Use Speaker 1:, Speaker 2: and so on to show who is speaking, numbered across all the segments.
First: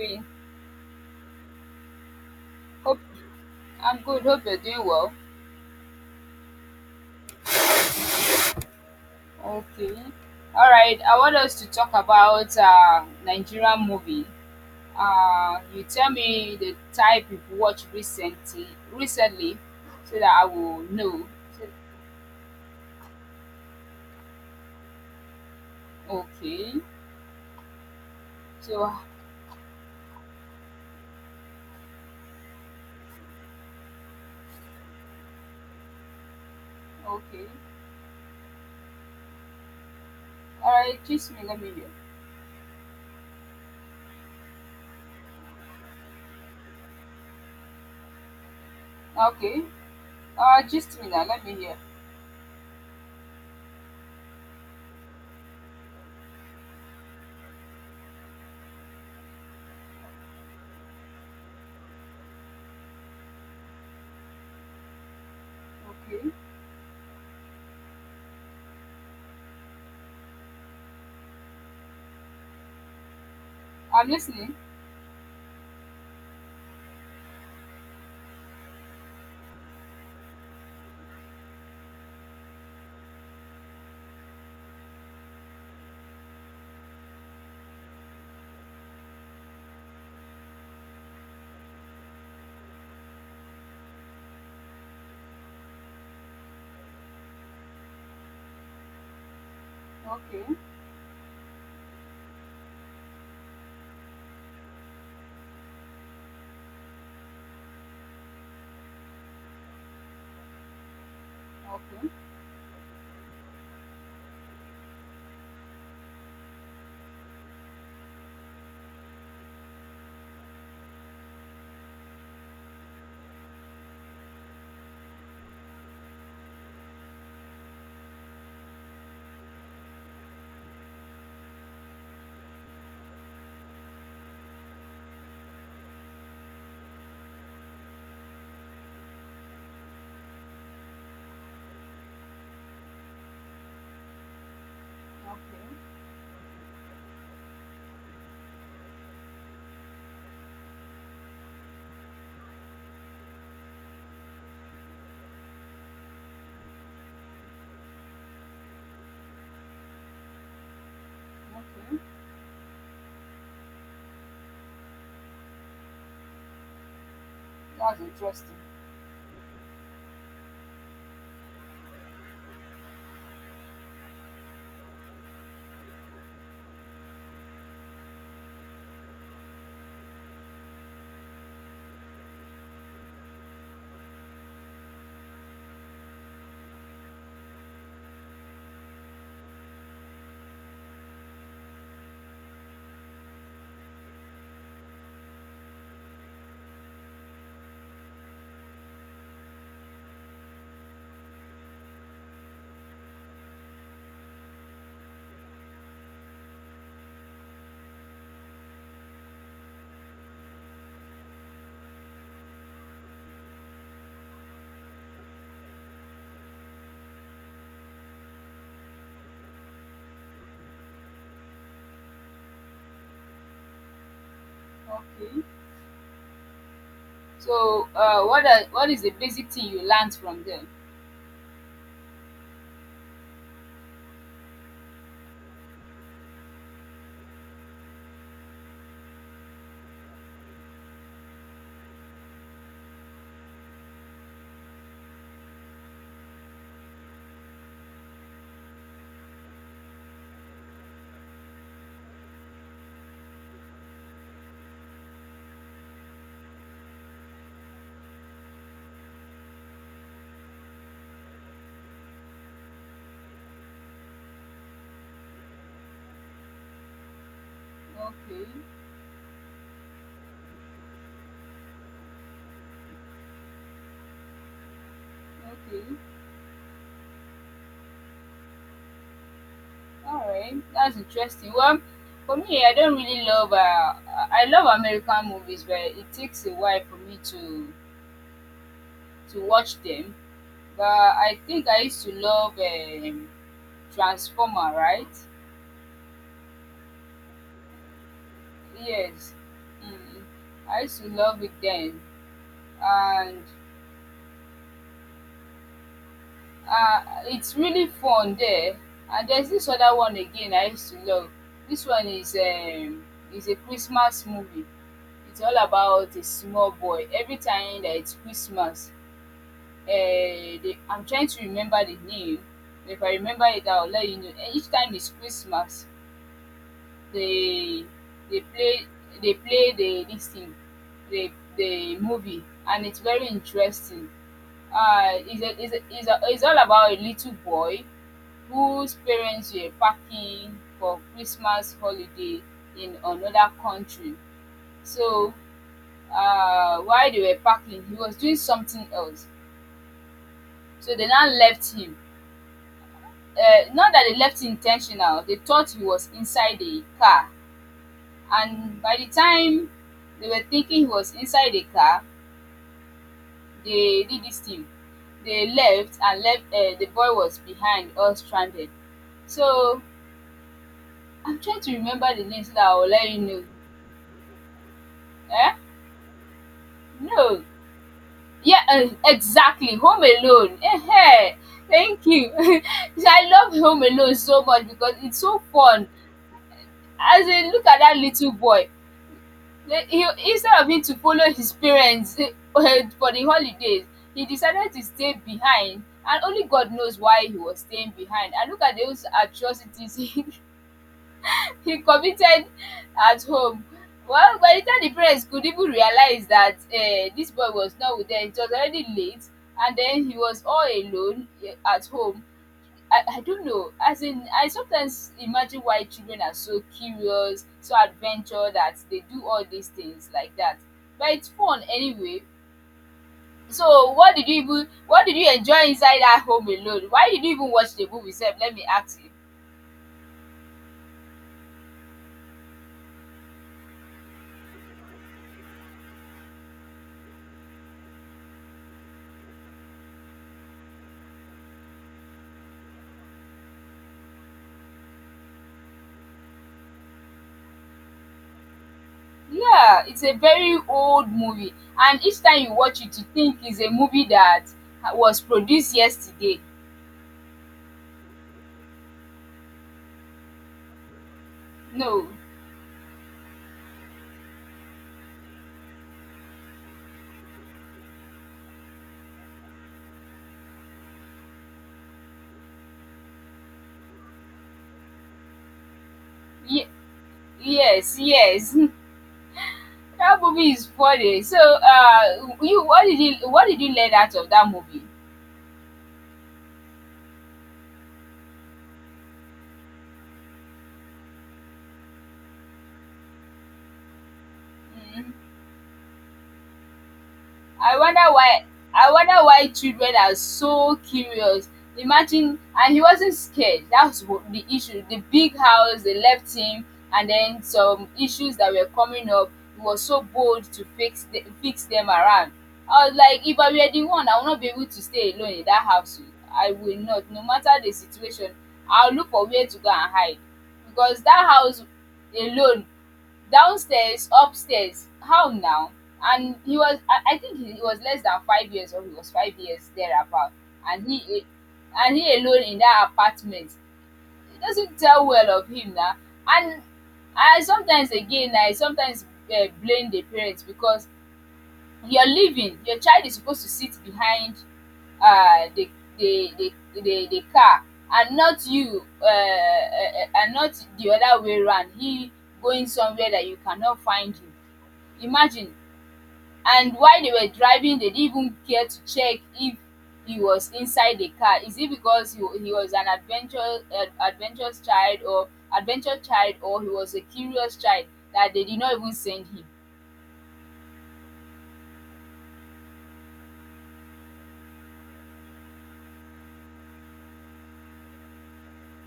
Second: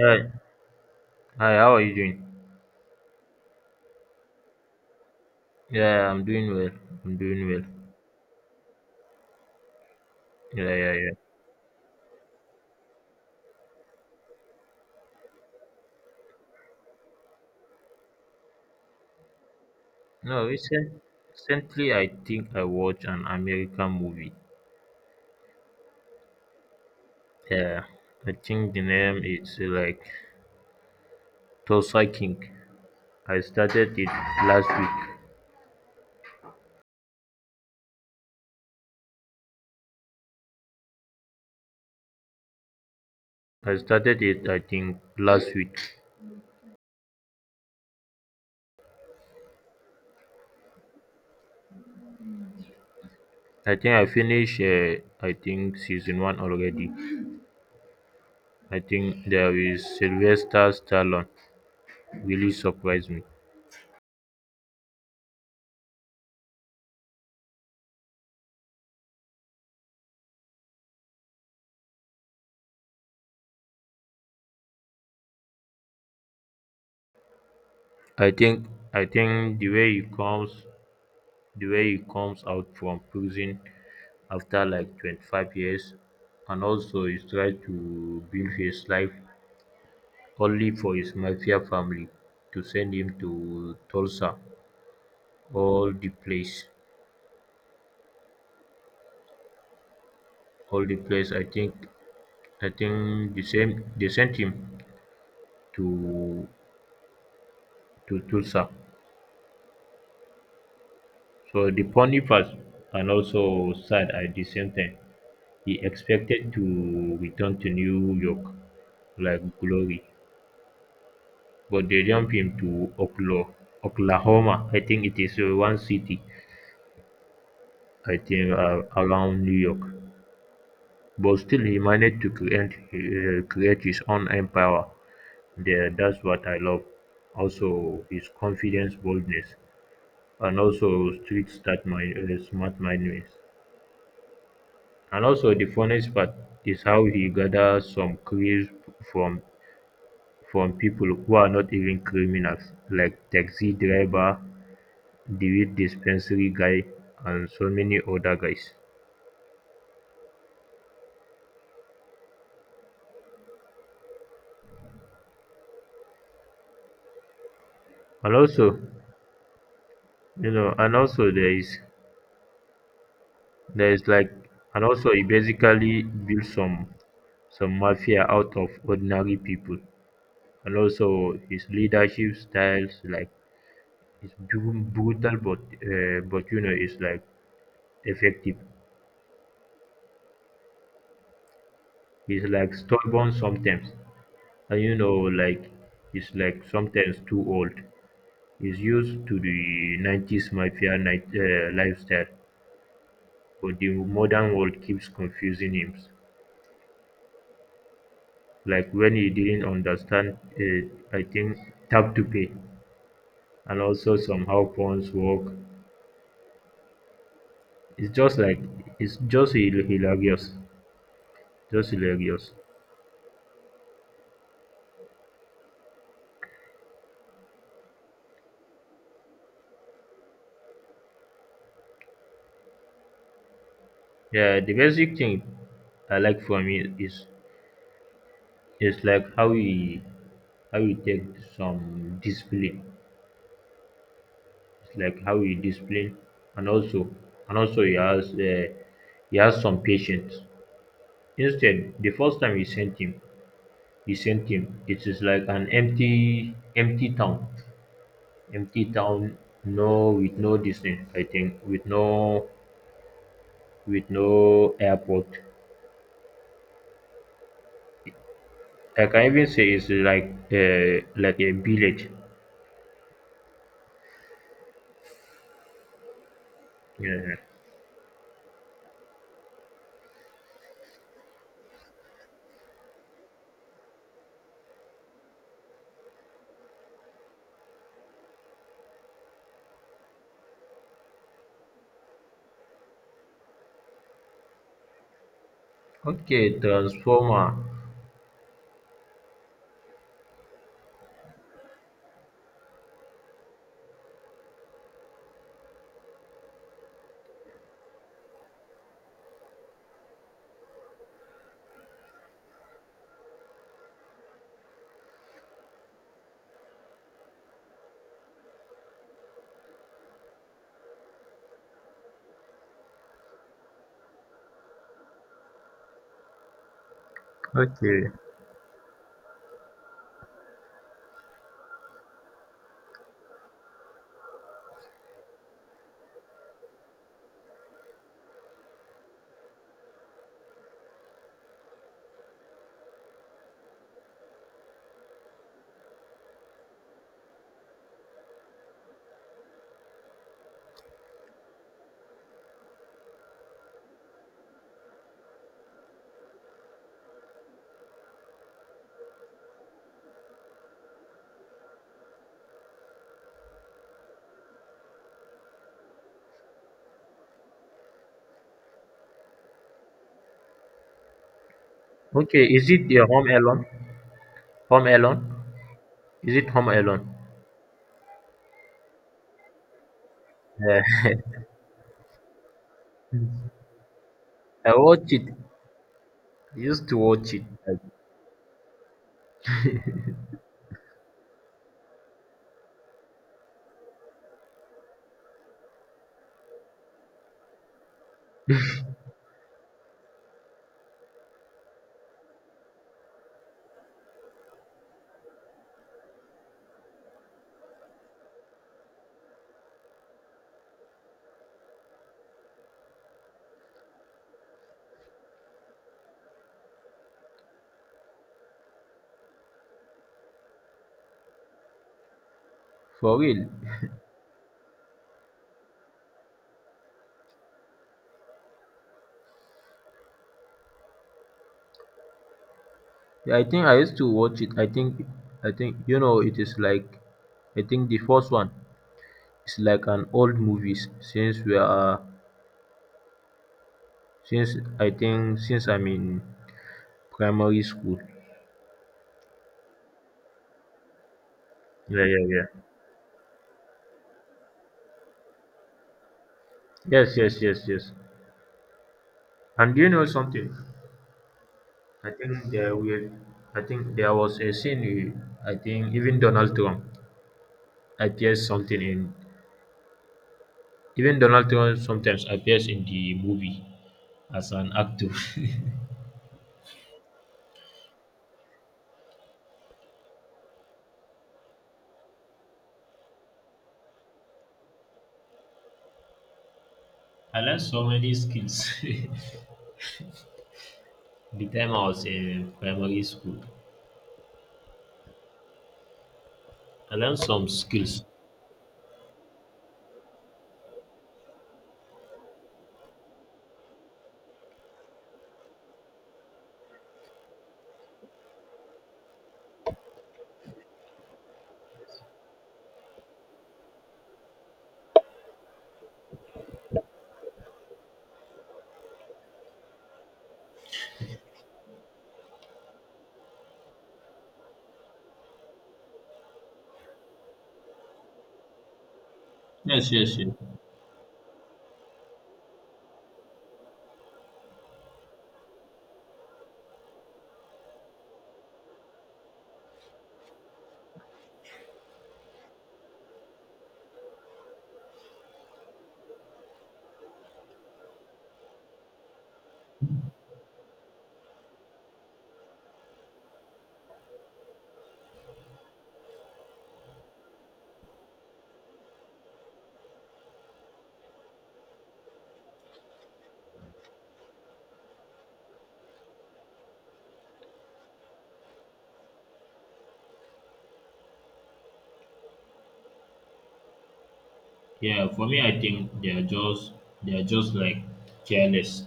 Speaker 1: Doing?
Speaker 2: Hi, hi, how are you doing?
Speaker 1: Hope I'm good. Hope you're doing well.
Speaker 2: Yeah, I'm doing well. I'm doing well.
Speaker 1: Okay. All
Speaker 2: Yeah, yeah,
Speaker 1: right.
Speaker 2: yeah.
Speaker 1: I want us to talk about Nigerian movie. You tell me the type you've watched recently, recently, so that I
Speaker 2: No,
Speaker 1: will
Speaker 2: recent,
Speaker 1: know. So-
Speaker 2: recently I think I watched an American movie.
Speaker 1: Okay.
Speaker 2: Yeah, I think the
Speaker 1: So
Speaker 2: name is like Tulsa King. I started it last week.
Speaker 1: okay. All right. Just me. Let me hear.
Speaker 2: I started it, I think, last week.
Speaker 1: Okay. Just me now. Let me hear.
Speaker 2: I think I finished, I think, season one already. I think there is Sylvester Stallone really surprised me.
Speaker 1: Okay. I'm listening.
Speaker 2: I think I think the way he comes. The way he comes out from prison after like 25 years, and also he tries to build his life only for his mafia family to send him to Tulsa, all the place,
Speaker 1: Okay.
Speaker 2: all the place. I think the same they sent him to to Tulsa. So the
Speaker 1: Okay.
Speaker 2: funny part, and also sad at the same time, he expected to return to New York like glory. But they jump him to Oklo Oklahoma. I think it is one city. I think around New York. But still, he managed to create create his own empire. There, that's what I love. Also, his confidence, boldness, and also street smart mind, smart mindedness. And also, the
Speaker 1: Okay.
Speaker 2: funniest part is how he gathers some clues from from people who are not even criminals, like taxi driver, the dispensary guy, and so many other guys.
Speaker 1: Okay. That's
Speaker 2: And
Speaker 1: interesting.
Speaker 2: also, and also there is there is like, and also he basically built some mafia out of ordinary people. And also his leadership styles, like, it's brutal, but you know, it's like effective. He's like stubborn sometimes, and you know, like, he's like sometimes too old. He's used to the 90s mafia night, lifestyle, but the modern world keeps confusing him. Like when he didn't understand, I think, tap to pay, and also somehow phones work. It's just like, it's just hilarious, just hilarious.
Speaker 1: Okay. So, what is the basic thing you learned from them?
Speaker 2: Yeah, the basic thing I like from it is like how we take some discipline. It's like how we discipline, and also and also he has some patience. Instead, the first time we sent him, the same thing. It is like an empty town, empty town. No, with no distance. I think with no airport.
Speaker 1: Okay,
Speaker 2: I can even say it's like a village.
Speaker 1: okay,
Speaker 2: Yeah.
Speaker 1: all right, that's interesting. Well, for me, I don't really love. I love American movies, but it takes a while for me to watch them. But I think I used to love Transformer, right?
Speaker 2: Okay, transformer.
Speaker 1: Yes, mm. I used to love it then, and it's really fun there. And there's this other one again I used to love. This one is a Christmas movie. It's all about a small boy. Every time that it's Christmas, I'm trying to remember the name. If I remember it, I'll let you know. And each time it's Christmas, they
Speaker 2: Okay.
Speaker 1: they play they play the this thing the the movie, and it's very interesting. It's all about a little boy whose parents were packing for Christmas holiday in another country. So while they were packing, he was doing something else. So they now left him. Not that they left intentional, they thought he was inside the car. And by the time they were thinking he was inside the car, they did this thing. They left and left. The boy was behind, all stranded. So I'm trying to remember the name
Speaker 2: Okay,
Speaker 1: so that
Speaker 2: is
Speaker 1: I will
Speaker 2: it the
Speaker 1: let you
Speaker 2: Home
Speaker 1: know.
Speaker 2: Alone? Home Alone?
Speaker 1: Eh?
Speaker 2: Is it Home Alone?
Speaker 1: No. Yeah, exactly. Home Alone.
Speaker 2: Yeah.
Speaker 1: Thank you. I love Home Alone so much
Speaker 2: I
Speaker 1: because
Speaker 2: watch
Speaker 1: it's
Speaker 2: it.
Speaker 1: so fun.
Speaker 2: I used to
Speaker 1: As
Speaker 2: watch it.
Speaker 1: in, look at
Speaker 2: Like,
Speaker 1: that little boy. Like he, instead of him to follow his parents for the holidays, he decided to stay behind, and only God knows why he was staying behind, and look at those atrocities he committed at home. Well, by the time the parents could even realize that dis boy was not with dem, it was already late, and then he was all alone, at home. I don't know. As in, I sometimes imagine why children are so curious, so adventurous, that they do all these things like that. But it's fun anyway.
Speaker 2: for real.
Speaker 1: So, what did you enjoy inside that Home Alone? Why did you even watch the movie? Sef, let me ask you.
Speaker 2: Yeah, I think I used to watch it. I think you know, it is like, I think the first one is like an old movies since we are, since I think since I'm in primary school.
Speaker 1: Yeah, it's a very old movie, and
Speaker 2: Yeah,
Speaker 1: each
Speaker 2: yeah,
Speaker 1: time
Speaker 2: yeah.
Speaker 1: you watch it, you think it's a movie that was produced yesterday.
Speaker 2: Yes, yes, yes, yes. And do you know something?
Speaker 1: No,
Speaker 2: I think there will, I think there was a scene. I think even Donald Trump appears something in. Even Donald Trump sometimes appears in the movie as an actor.
Speaker 1: Ye- yes, yes. That movie is funny. So, you what did you what did you learn out of that movie?
Speaker 2: I learned so many skills. The time I was in primary school,
Speaker 1: Mm.
Speaker 2: I learned some
Speaker 1: I wonder
Speaker 2: skills.
Speaker 1: why I wonder why children are so curious. Imagine, and he wasn't scared. That's what the issue. The big house, they left him, and then some issues that were coming up. He was so bold to fix fix them around. I was like, if I were the one, I would not be able to stay alone in that house. I will not, no matter the situation. I'll look for where to go and hide. Because that house alone, downstairs, upstairs, how now? And I think he was less than 5 years, or he was 5 years
Speaker 2: Yes, yes, yes.
Speaker 1: thereabout. And he, and he alone in that apartment. It doesn't tell well of him now. And I sometimes again, I sometimes blame the parents because you're leaving your child is supposed to sit behind uh, the the the the car, and not you, and not the other way round, he going somewhere that you cannot find him. Imagine. And while they were driving, they didn't even care to check if he was inside the car. Is it because he was an adventure adventurous child, or adventure child, or he was a curious child, that they did not even send him?
Speaker 2: Yeah, for me, I think they are just like careless,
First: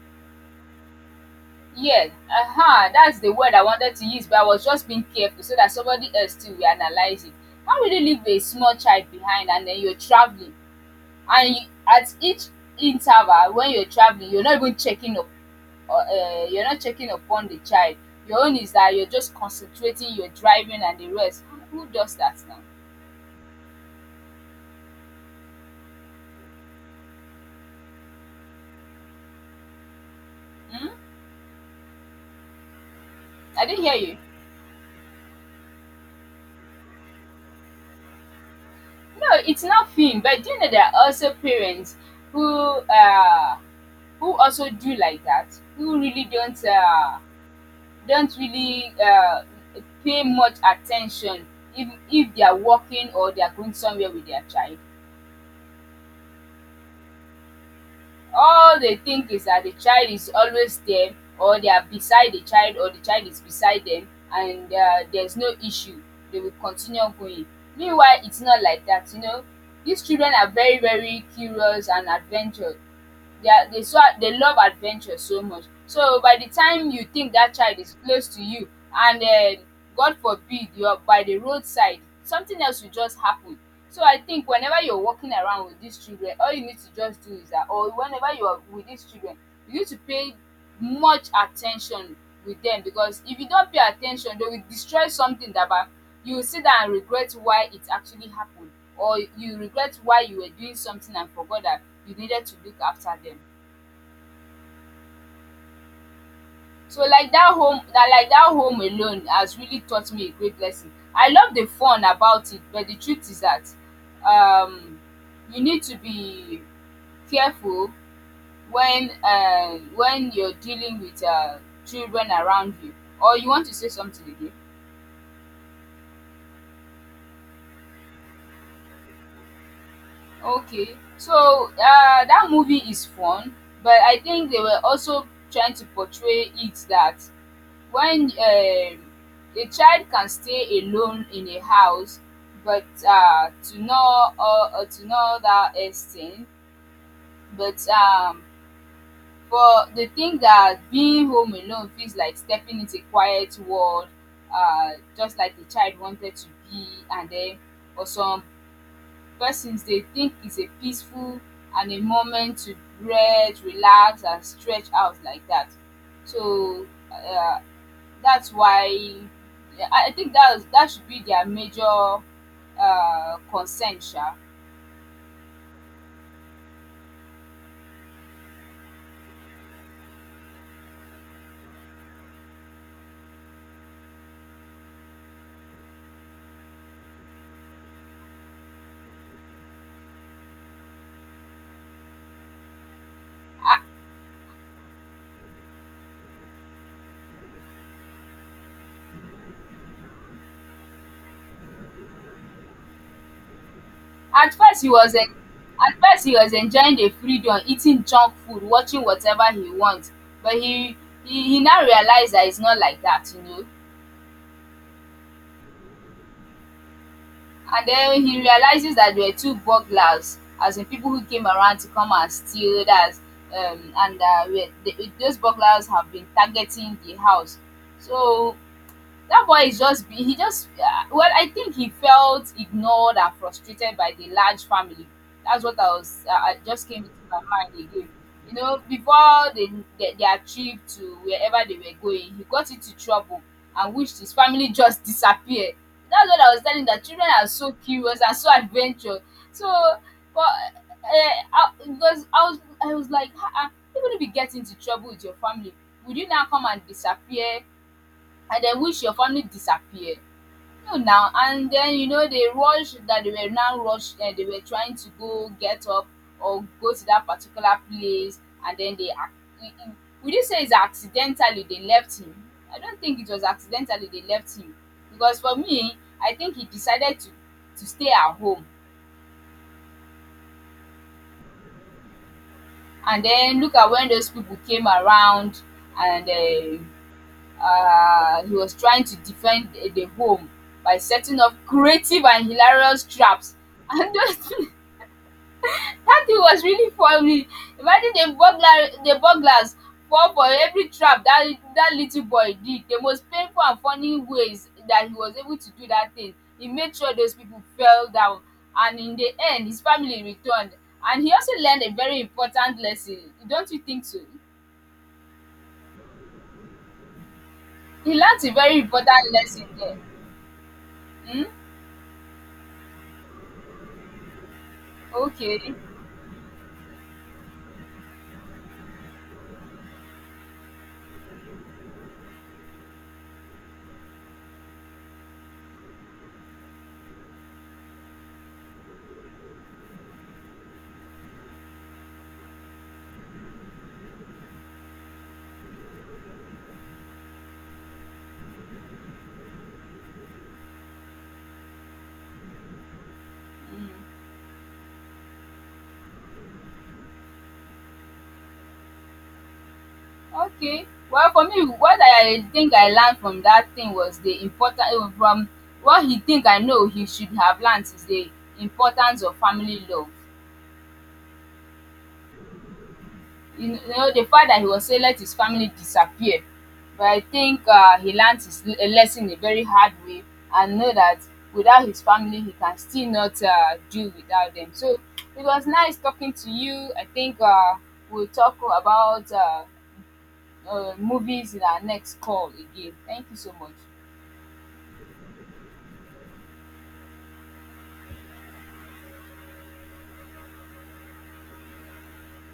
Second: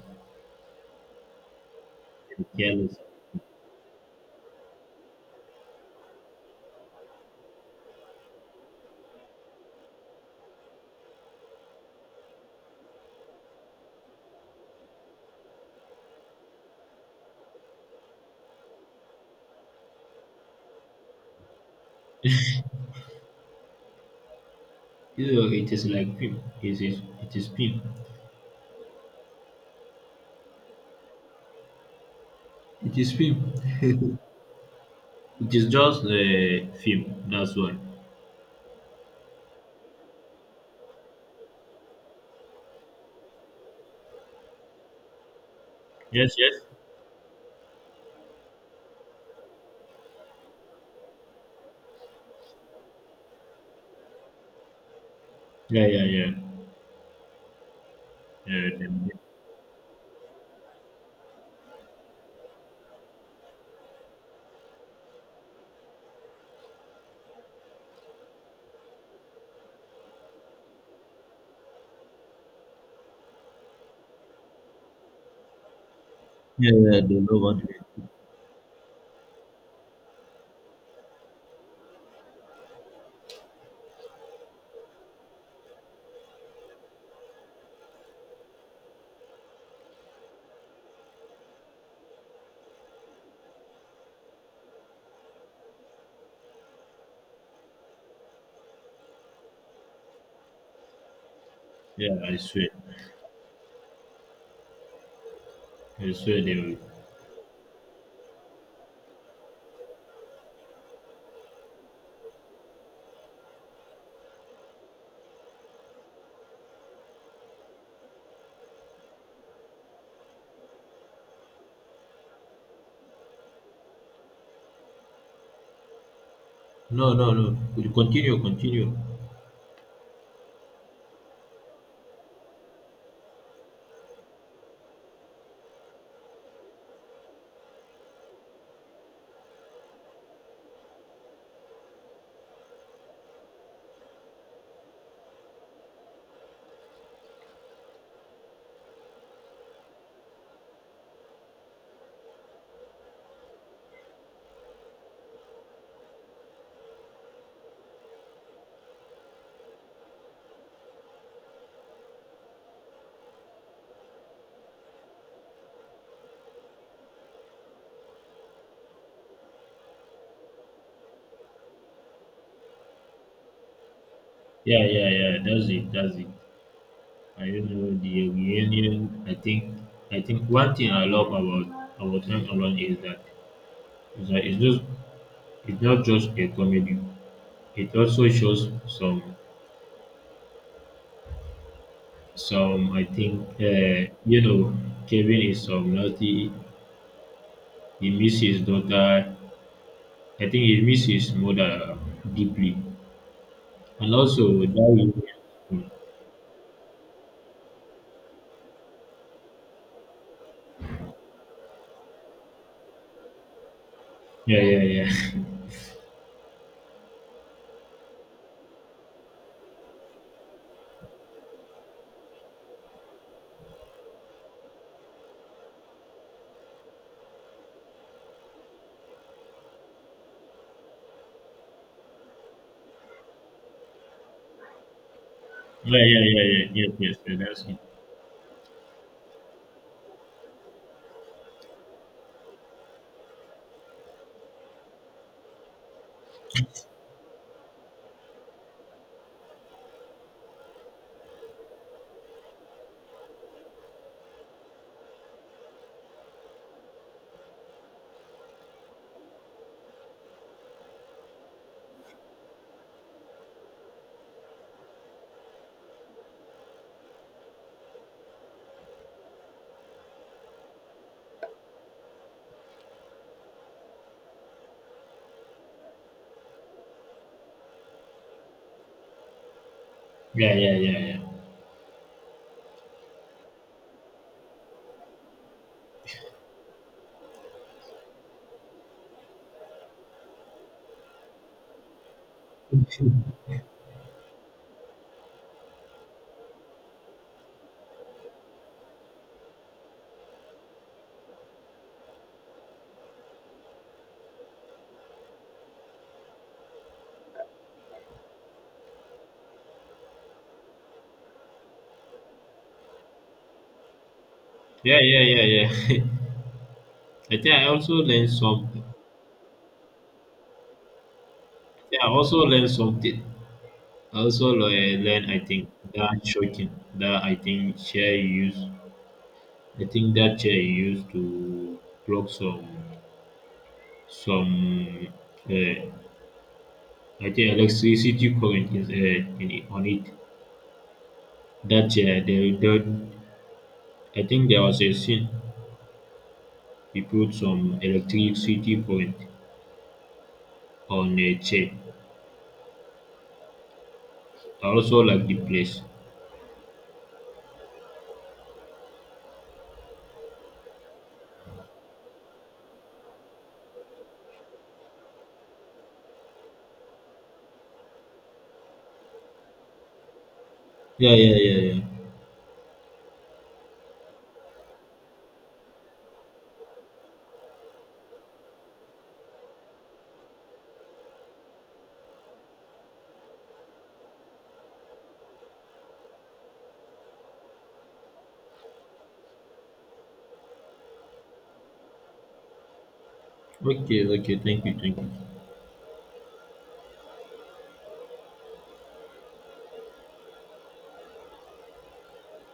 Speaker 1: Yes, aha,
Speaker 2: careless.
Speaker 1: that's the word I wanted to use, but I was just being careful so that somebody else too will analyze it. How will you leave a small child behind and then you're traveling? And you, at each interval when you're traveling, you're not even checking up, or, you're not checking upon the child. Your own is that you're just concentrating, you're driving and the rest. Who does that now?
Speaker 2: You know, it is like film. It is film.
Speaker 1: Hmm?
Speaker 2: It is film.
Speaker 1: I didn't hear you.
Speaker 2: It is just the film. That's why.
Speaker 1: No, it's not film, but do you know there are also parents who uh who also do like that, who really
Speaker 2: Yes, yes.
Speaker 1: don't really pay much attention, if they are working or they are going somewhere with their child,
Speaker 2: Yeah, yeah, yeah. Yeah,
Speaker 1: all they
Speaker 2: them-
Speaker 1: think is that the child is always there, or they are beside the child, or the child is beside them, and there's no issue. They will continue going, meanwhile it's not like that, you know. These children are very, very curious and adventure, they are they so they love adventure so much. So by the
Speaker 2: yeah,
Speaker 1: time
Speaker 2: yeah.
Speaker 1: you
Speaker 2: They
Speaker 1: think
Speaker 2: know
Speaker 1: that
Speaker 2: what. To
Speaker 1: child
Speaker 2: do.
Speaker 1: is close to you, and God forbid, you're by the roadside, something else will just happen. So I think whenever you're walking around with these children, all you need to just do is that, or whenever you are with these children, you need to pay much attention with them, because if you don't pay attention, they will destroy something you will sit down and regret why it actually happened, or you regret why you were doing something and forgot that
Speaker 2: Yeah,
Speaker 1: you
Speaker 2: I
Speaker 1: needed to
Speaker 2: swear.
Speaker 1: look after them.
Speaker 2: I swear they will.
Speaker 1: So like that Home Alone has really taught me a great lesson. I love the fun about it, but the truth is that um, you need to be careful when when you're dealing with children around you. Or you want to say something again?
Speaker 2: No, no, no. Continue, continue.
Speaker 1: Okay, so that movie is fun, but I think they were also trying to portray it that when a child can stay alone in a house, but to not that extent, but for the thing that being home alone feels like stepping into a quiet world, just like the child wanted to be, and then for some persons dey think it's a peaceful and a moment to breathe, relax and stretch out like that. So uh, that's why I think that should be their major concern sha.
Speaker 2: Yeah, yeah, yeah. That's it. That's it. I don't know the reunion. I think one thing I love about Time Around is that it's just it's not just a comedy. It also shows some I think you know, Kevin is some naughty. He misses his daughter. I think he misses his mother deeply, and also
Speaker 1: At
Speaker 2: that
Speaker 1: first he was
Speaker 2: reunion.
Speaker 1: en at first he was enjoying the freedom, eating junk food, watching whatever he wants, but he now realized that it's not like that.
Speaker 2: Yeah, yeah, yeah.
Speaker 1: And then he realizes that there were two burglars, as in people who came around to come and steal. That's and we- the, Those burglars have been targeting the house. So that boy is just be he just well, I think he felt ignored and frustrated by the large family. That's what I
Speaker 2: Yeah,
Speaker 1: was,
Speaker 2: yeah, yeah,
Speaker 1: I
Speaker 2: yeah.
Speaker 1: just
Speaker 2: Yes,
Speaker 1: came to
Speaker 2: yes, yeah,
Speaker 1: my
Speaker 2: that's
Speaker 1: mind
Speaker 2: it.
Speaker 1: again. You know, before they, their trip to wherever they were going, he got into trouble, and wished his family just disappear. That's what I was telling you, that children are so curious and so adventurous. So but because I was like even if you get into trouble with your family, would you now come and disappear and then wish your family disappear? No. Now and then, you know, they were now rushed, and they were trying to go get up or go to that particular place, and then they ac- I- would you say it's accidentally they left him? I don't think it was accidentally they left him, because for me I think he decided to stay at home,
Speaker 2: Yeah, yeah, yeah, yeah.
Speaker 1: and then look at when those people came around, and he was trying to defend the home by setting up creative and hilarious traps. And those, that thing was really funny. Imagine the burglars fall for every trap that that little boy did. The most painful and funny ways that he was able to do that thing. He made sure those people fell down, and in the end, his family returned. And he also learned a very important lesson. Don't you think so?
Speaker 2: Yeah, yeah, yeah, yeah. I think I also
Speaker 1: He
Speaker 2: learned
Speaker 1: learned a
Speaker 2: some.
Speaker 1: very important lesson there. Hmm?
Speaker 2: Yeah, I also learn something. I also learn, I think,
Speaker 1: Okay.
Speaker 2: that shocking, that I think chair you use, I think that chair you use to block some, uh, I think electricity current is in it, on it. That chair, they, I think there was a scene, we put some electricity current on a chair.
Speaker 1: Hmm.
Speaker 2: I also like the place.
Speaker 1: Okay, well, for me, what I think I learned from that thing was the important from what he think I know he should have learned is the importance of family love.
Speaker 2: Yeah, yeah, yeah, yeah.
Speaker 1: You know the fact that he was say let his family disappear, but I think he learned his a lesson a very hard way, and know that without his family he can still not do without them. So it was nice talking to you. I think we'll talk about movies in our next call again. Thank you so much.
Speaker 2: Okay, okay, thank you, thank you.